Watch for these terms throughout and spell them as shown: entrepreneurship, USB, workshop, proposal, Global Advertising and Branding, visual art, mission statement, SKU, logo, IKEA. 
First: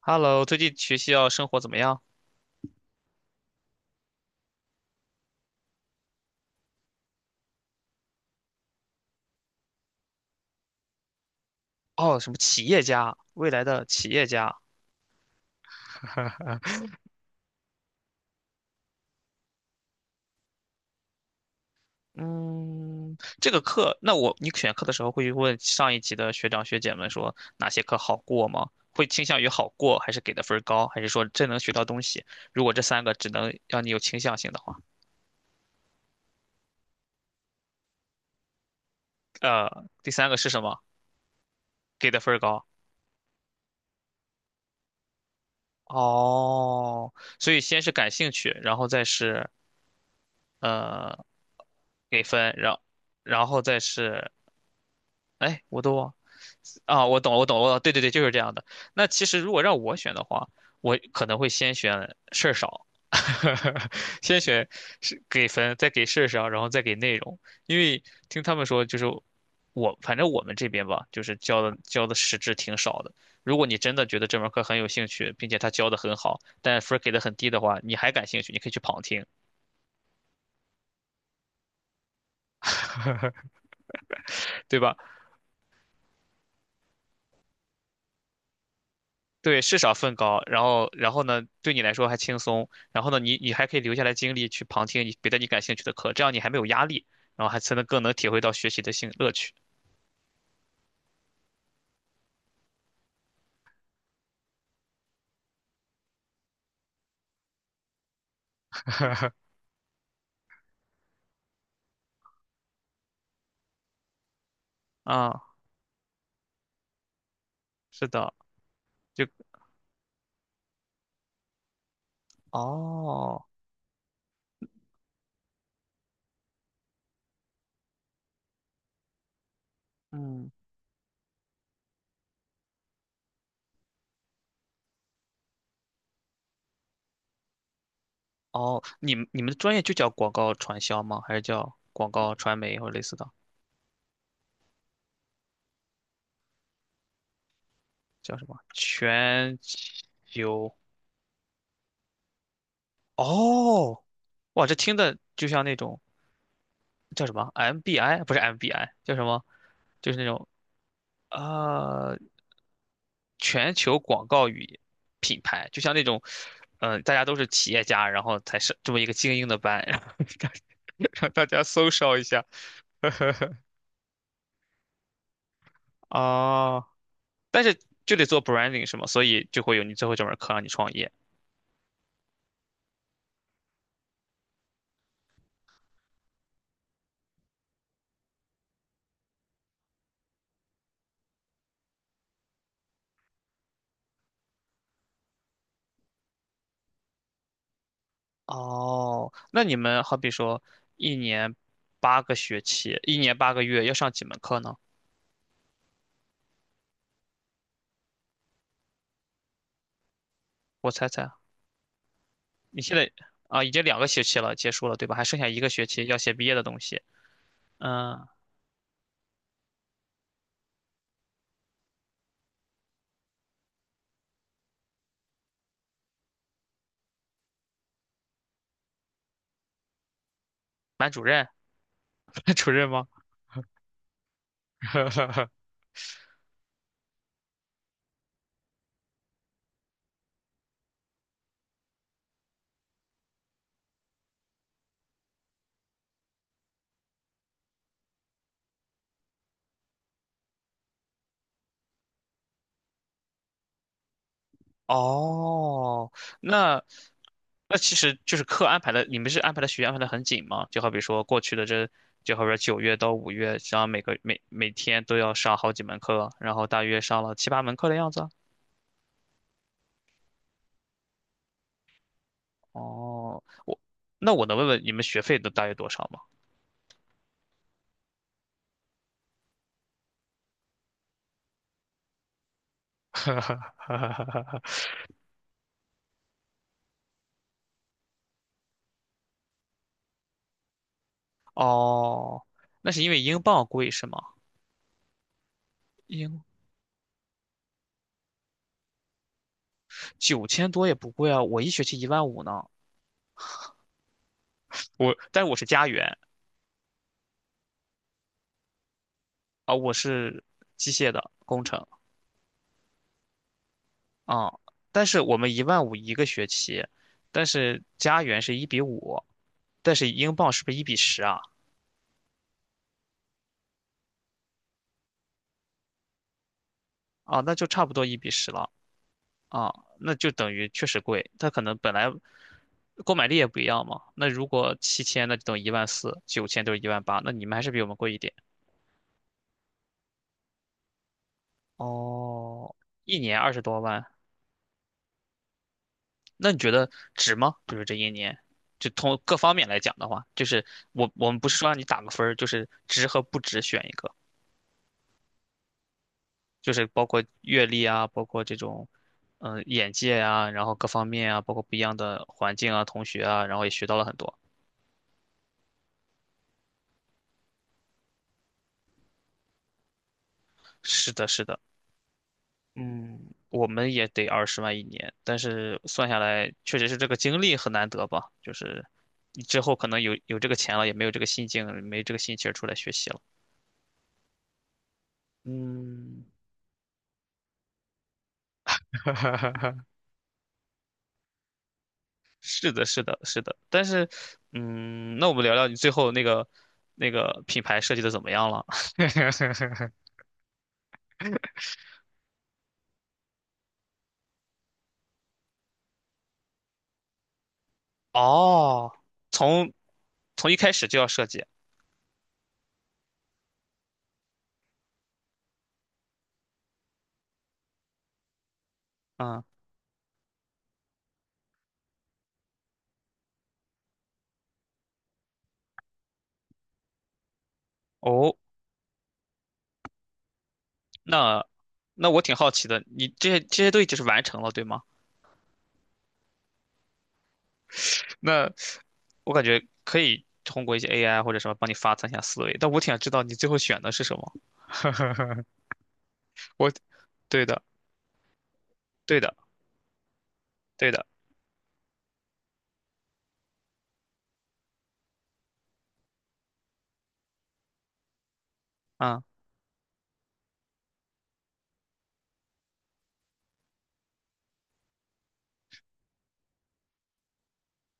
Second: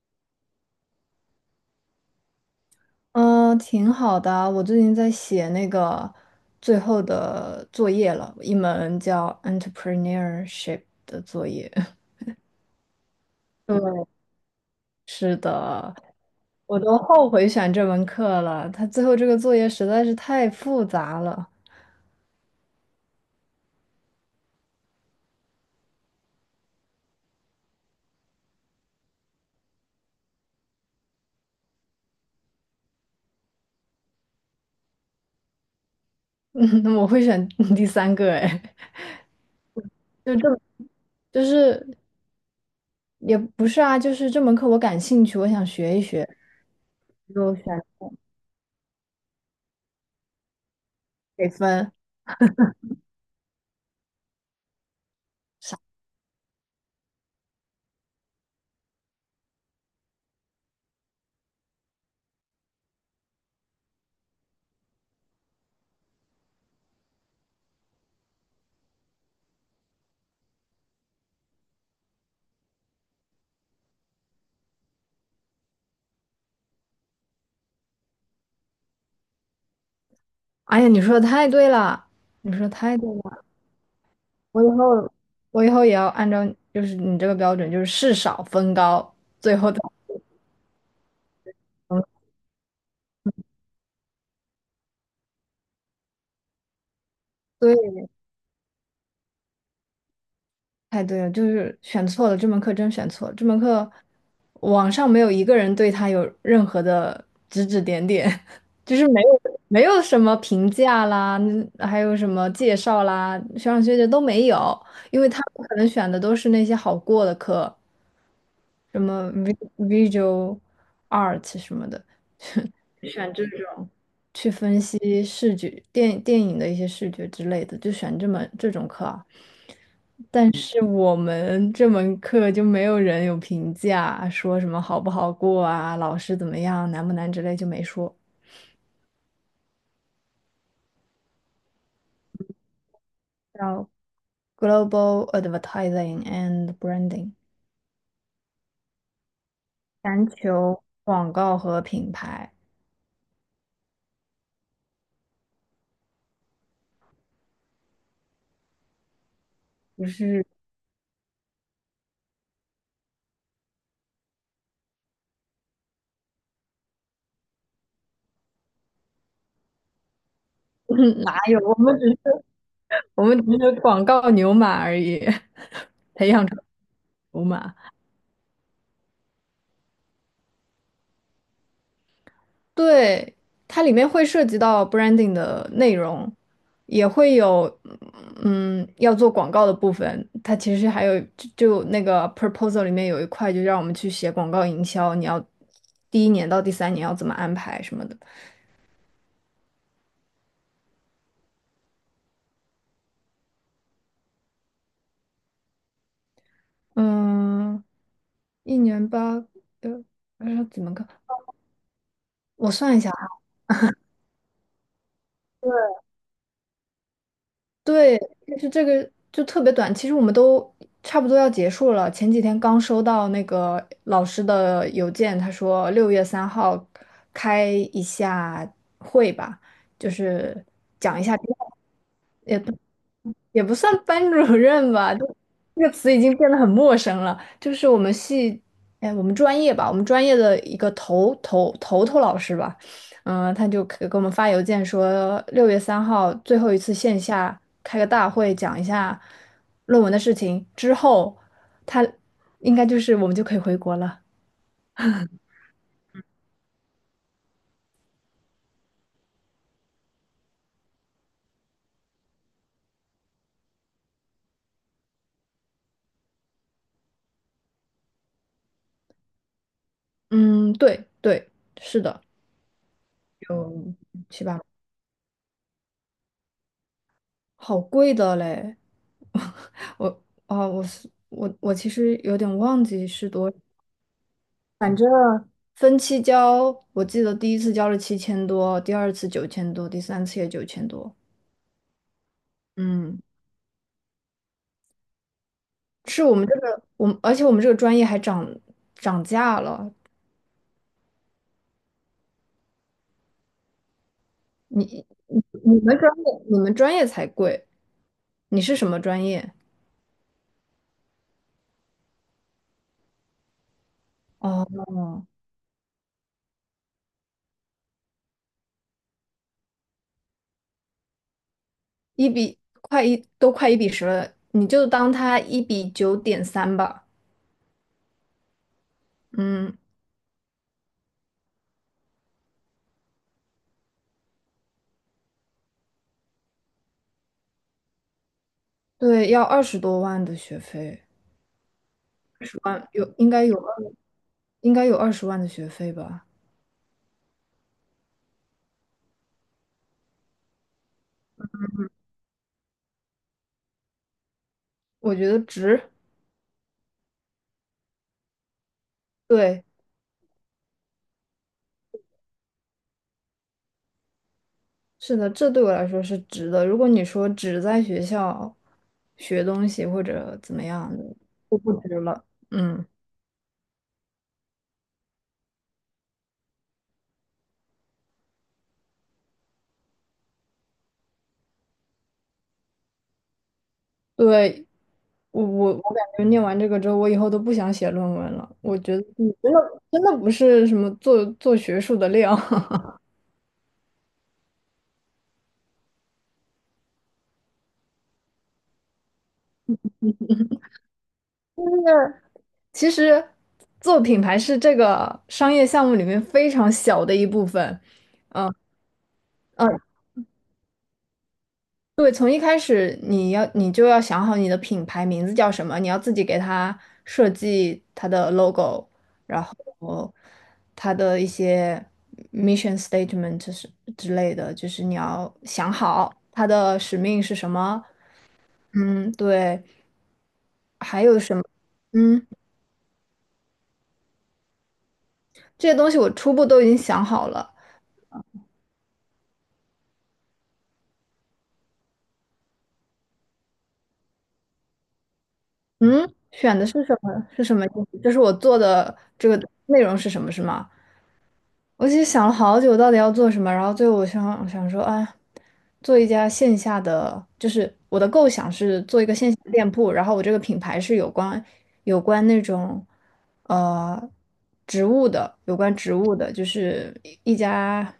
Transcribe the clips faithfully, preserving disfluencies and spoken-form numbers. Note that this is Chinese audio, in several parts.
Hello，最近学校生活怎么样？嗯，挺好的啊。我最近在写那个最后的作业了，一门叫 entrepreneurship 的作业。哦，什么企业家，未来的对，企业家。是的，我都后悔选这门课了。他最后这个作业实在是太复杂了。嗯，这个课，那我你选课的时候会问上一级的学长学姐们说哪些课好过吗？会倾向于好过，还是给的分儿高，还是说真能学到东西？如果这三个只能让你有倾向性的话，嗯，我会选 第三个，哎，呃，第三就个是这，什么？就是给的分儿高。也不是啊，就是这门课我感兴趣，我想学一学，哦，所就以先选是感兴趣，然后再是呃给分。给分，然然后再是哎，我都忘。啊，我懂了，我懂了，我懂了，对对对，就是这样的。那其实如果让我选的话，我可能会先选事儿少，先选是给分，再给事儿少，然后再给内容。因为听他们说，就是我反正我们这边吧，就是教的教的实质挺少的。如果你真的觉得这门课很有兴趣，并且他教的很好，但分儿给的很低的话，你还感兴趣，你可以去旁听，哎呀，你说的太对了，你说得太对了。我以对吧？后我以后也要按照就是你这个标准，就是事少分高，最对，后是的。少分高，然后然后呢，对你来说还轻松，然后呢，你你还可以留下来精力去旁听你别的你感兴趣的课，这样你还没有压力，然后还才能更对，能体会到学习的兴乐趣 太对了，就是选错了，这门课真选错了。这门课网上没有一个人对他有任何的指指点点，就是没有 没有什么评价啦，嗯还有什么介绍啦，学长学姐都没有，因为他啊，们可能选的都是那些好过的课，是的，什就么 vi- s u a l art 什么的，选哦，这种。去分析视觉电电影的一些视觉之类的，就选这门这种课啊。嗯，但是我们这门课就没有人有评价，说什么好不好过啊，老师怎么样，难不难之类就没说。哦，你们你们的专业就叫广告传销吗？还是叫广告传媒或者类似的？叫 Global Advertising and Branding，叫什么？全全球？球广告和品牌，哦，哇，这听的就像那种叫什么 M B I，不是 M B I，叫什么？不就是那是 种啊、呃全球广告与品牌，就像那种，嗯、大家都是企业家，然后才是这么一个精英的班，然后 大 让哪大有，家我搜们只烧一下我们只是广告牛马而已，培养出哦，牛但马。是就得做 branding 是吗？所以就会有你最后这门课让你创业。对，它里面会涉及到 branding 的内容，也会有嗯要做广告的部分。它其实还有就就那个 proposal 里面有一块，就让我们去写广告营销，你要第一年到第三年要怎么安排什么的。哦，那你们好比说一年八个学期，一年八个月要上几门课呢？嗯，一年八个，呃，怎我么个？猜猜，我你现算一在下。啊已经两个学期了，结束了对吧？还剩下一个学期要写毕业的东西。对，嗯，就是这个就特别短，其实我们都差不多要结束了。前几天刚收到那个老师的邮件，他说六月三号开一下会吧，就是班讲主一下，任，班也主任吗？也不算班主任吧，就 这个词已经变得很陌生了。就是我们系，哎，我们专业吧，我们专业的一个头头头头老师吧，嗯、他就给给我们发邮件说，六月三号最后一次线下开个大会，讲一下论文的事情，之后他应该就是我们就可以回国了。哦，那那其实就是课安排的，你们是安排的学业安排的很紧吗？就好比说过去的这，就好比说九月到五月，然后每个每每天都要上好几门课，然后大约上了七八门课的样子。嗯，对对，是的，哦，我有那七我能八。问问你们学费都大约多少吗？好贵的嘞！我啊，我是我我其实有点忘记是多 分期交，我记得第一次交了七千多，第二次九千多，第三次也九千多。哦，那是因为嗯，英镑贵是吗？是我英们这个我们，而且我们这个专业还涨涨价了。九千多也不贵啊，我一学期一万五呢。你我你但是我是你家们园专业你们专业才贵，你是什么专业？啊，我是机械的工程。啊，哦，但是我们一万五一个学期，但是加元是一比五，但是英镑是不是一比十啊？一比快一都快一比十了，你就当它一比九点三吧。啊，那就差不多一比十了啊，嗯。那就等于确实贵。它可能本来购买力也不一样嘛。那如果七千，那就等于一万四；九千就是一万八，那你们还是比我们贵一点。对，要二十多万的学费，二十哦，万有一应年该二有十二，多万，应该有二十万的学费吧？那你觉得值吗？就是这一年，就从各方面来讲的话，就是我我们不是说让你打个分儿，就是值和不值选一个。我觉得值。就是包括阅历啊，包括这种，嗯、对，眼界啊，然后各方面啊，包括不一样的环境啊，同学啊，然后也学到了很多。是的，这对我来说是值的。如果你说只在学校学东西或者怎么样的，是的，是的，就不值了。嗯，嗯，我们也得二十万一年，但是算下来，确实是这个经历很难得吧，就是你之后可能有有这个钱了，也没有这个心境，没这个心情出来学习了。对，我我我感觉嗯，念完这个之后，我以后都不想写论文了。我觉得你真的 真的不是什么做做学术的料。是的，是的，是的，但是，嗯，那我们聊聊你最后那个那个品牌设计的怎么样了？就是其实做品牌是这个商业项目里面非常小的一部分。嗯哦，从嗯，从一开始就要设计，对，从一开始你要你就要想好你的品牌名字叫什么，你要自己给它设计它的 logo，嗯，然后它的一些 mission statement 是之类的，就是你要想好它的使命是什么。哦，嗯，对，还有什么？那那我嗯，挺好奇的，你这些这些都已经是完成了，对吗？这些东西我初步都已经想好了。那我感觉可以通过一些 A I 或者什么帮你发散一下思维，但我挺想知道你最后选的是什么。嗯，选的我，是什么？对是什的，么意思？就是我做的对这的，个内容是什么，是吗？对的，我其实想了好久，到底要做什么。然后最后我想想说，啊，做一家线下的，就是我的构想是做一个嗯，线下的店铺。然后我这个品牌是有关有关那种呃植物的，有关植物的，就是一一家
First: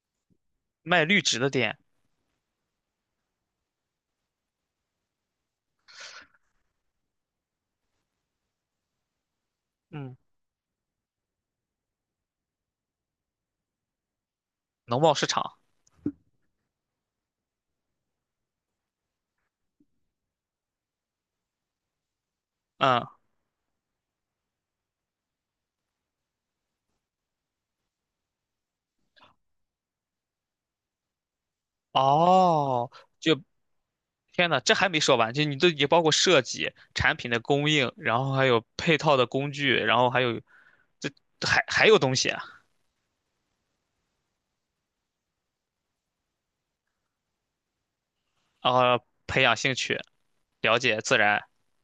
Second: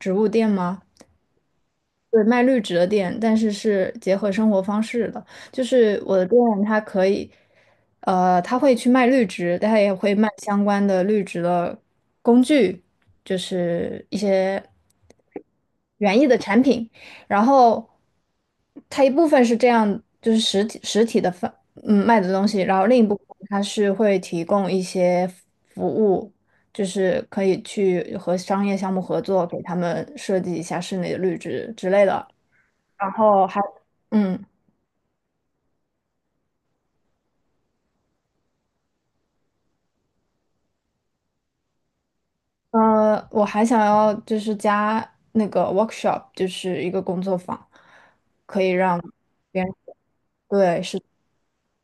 植物店吗？卖绿植的店，对，卖绿植的店，但是是结合生活方式的。就是我的店，它可以，呃，它会去卖绿植，但它也会嗯，卖相关的绿植的工具，就是一些农贸市场，园艺的产品。然后，它一部分是这样，就是实体实体的贩，嗯，卖的东西，然后另嗯，一部分它是会提供一些服务，就是可以去和商业项目合作，给他们设计一下室内的绿植之类的。哦，然就后还，嗯，天呐，这还没说完，就你都也包括设计、产品的供应，然后还有配套的工具，然后还有这还还有东西啊，呃，我还想要就是加那个 workshop，就是一个工作坊，可以然让后培养别兴人，趣，了对，解是，自然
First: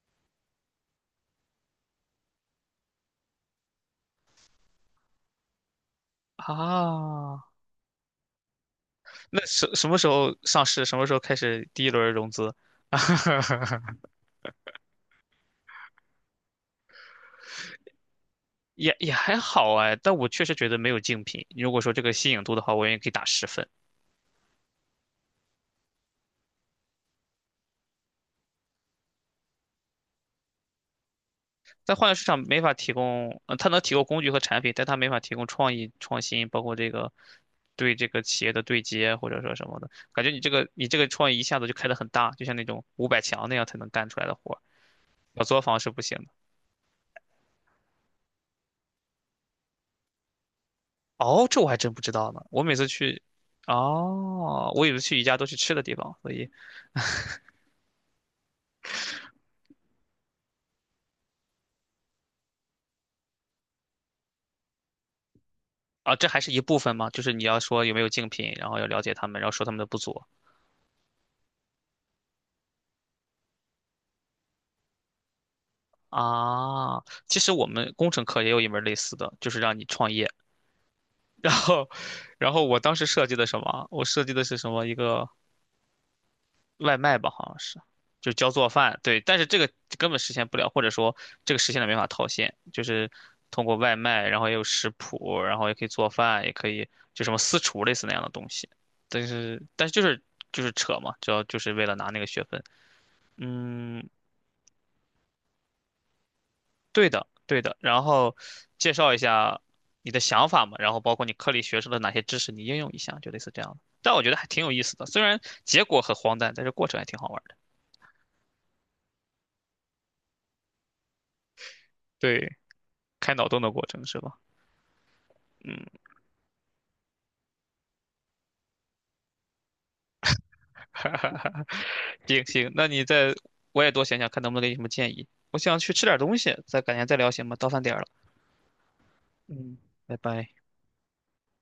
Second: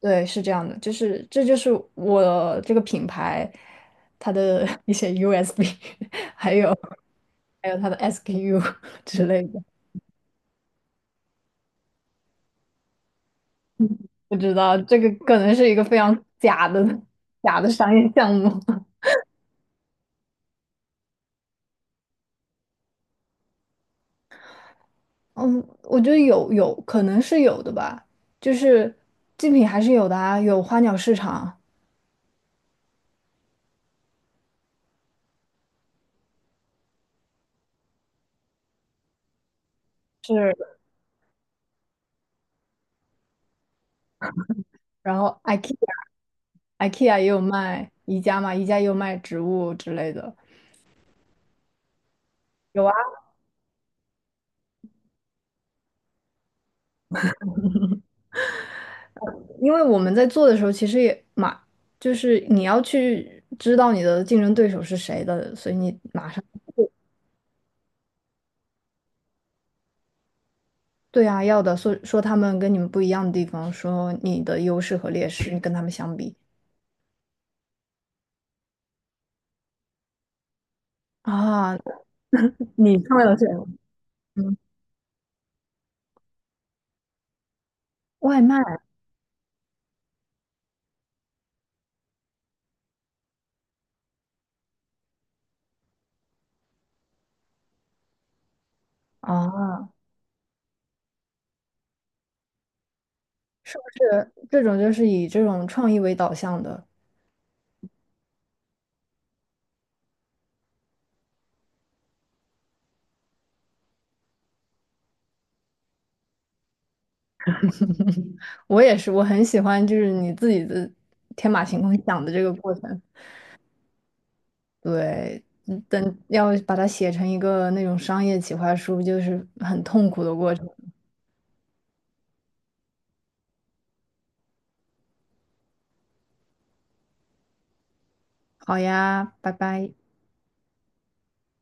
对，是这样的，就是这就是我这个品牌它的 一些 U S B，还有啊。还有它的 S K U 之类那的。什什么时候上市？什么时候开始第一轮融资？不知道，这个可能是一个非常假的 假的商业项目。也 也还好哎，但我确实觉得没有竞品。如果说这个吸引度的话，我愿意给打十分。嗯，我觉得有有可能是有的吧，就是竞品还是有的啊，有花鸟市场在换流市场没法提供，呃，它能提供工具和产品，但它没法提供创意、创新，包括这个对这个企业的对接或者说什么的。感觉你这个是，你这个创意一下子就开得很大，就像那种五百强那样才能干出来的活儿，然后 小作 IKEA 坊是不行的。IKEA 也有卖宜家嘛，宜家也有卖植物之类的，哦，这我还真不知道呢。我每有次啊。去，哦，我以为去宜家都去吃的地方，所以因为我们在做的时候，其实也马，就是你要去知道你的竞争对手是谁的，所以你啊，这马还上是一部分嘛，就是你要说有没有竞品，然后要了解他们，然后说他们的不足对啊，要的，说说他们跟你们不一样的地方，说你的优势和劣势，你跟他们相比啊。其实我们工程课也有一门类似的，就是让你创业。然啊，后，然后我当你时创设计了的的是什么？我设计的是嗯，什么？一个外卖吧，好像是，就外教卖做饭。对，但是这个根本实现不了，或者说这个实现了没法套现，就是通过外卖，然后也有食谱，然后也可以做饭，也可以就什么私厨类似那样的东西。但是，但啊，是就是就是扯嘛，主要就是为了拿那个学分。是不嗯，是这种就是以这种创意为导向的？对的，对的。然后介绍一下你的想法嘛，然后包括你课里学出的哪些知识，你应用一下，就类似这样的。但我觉得还挺有意思的，虽然结果很荒诞，但是过程还挺好玩的。我也是，我很喜欢就是你自己的天马行空想的这个对，过程。开脑洞的过程是吧？对，嗯嗯，等要把它写成一个那种商业企划书，就是很痛苦的过程。哈哈哈。行行，那你再我也多想想，看能不能给你什么建议。我想去吃点东西，再改天再聊行吗？到饭点儿了，好呀，拜嗯，拜。拜拜。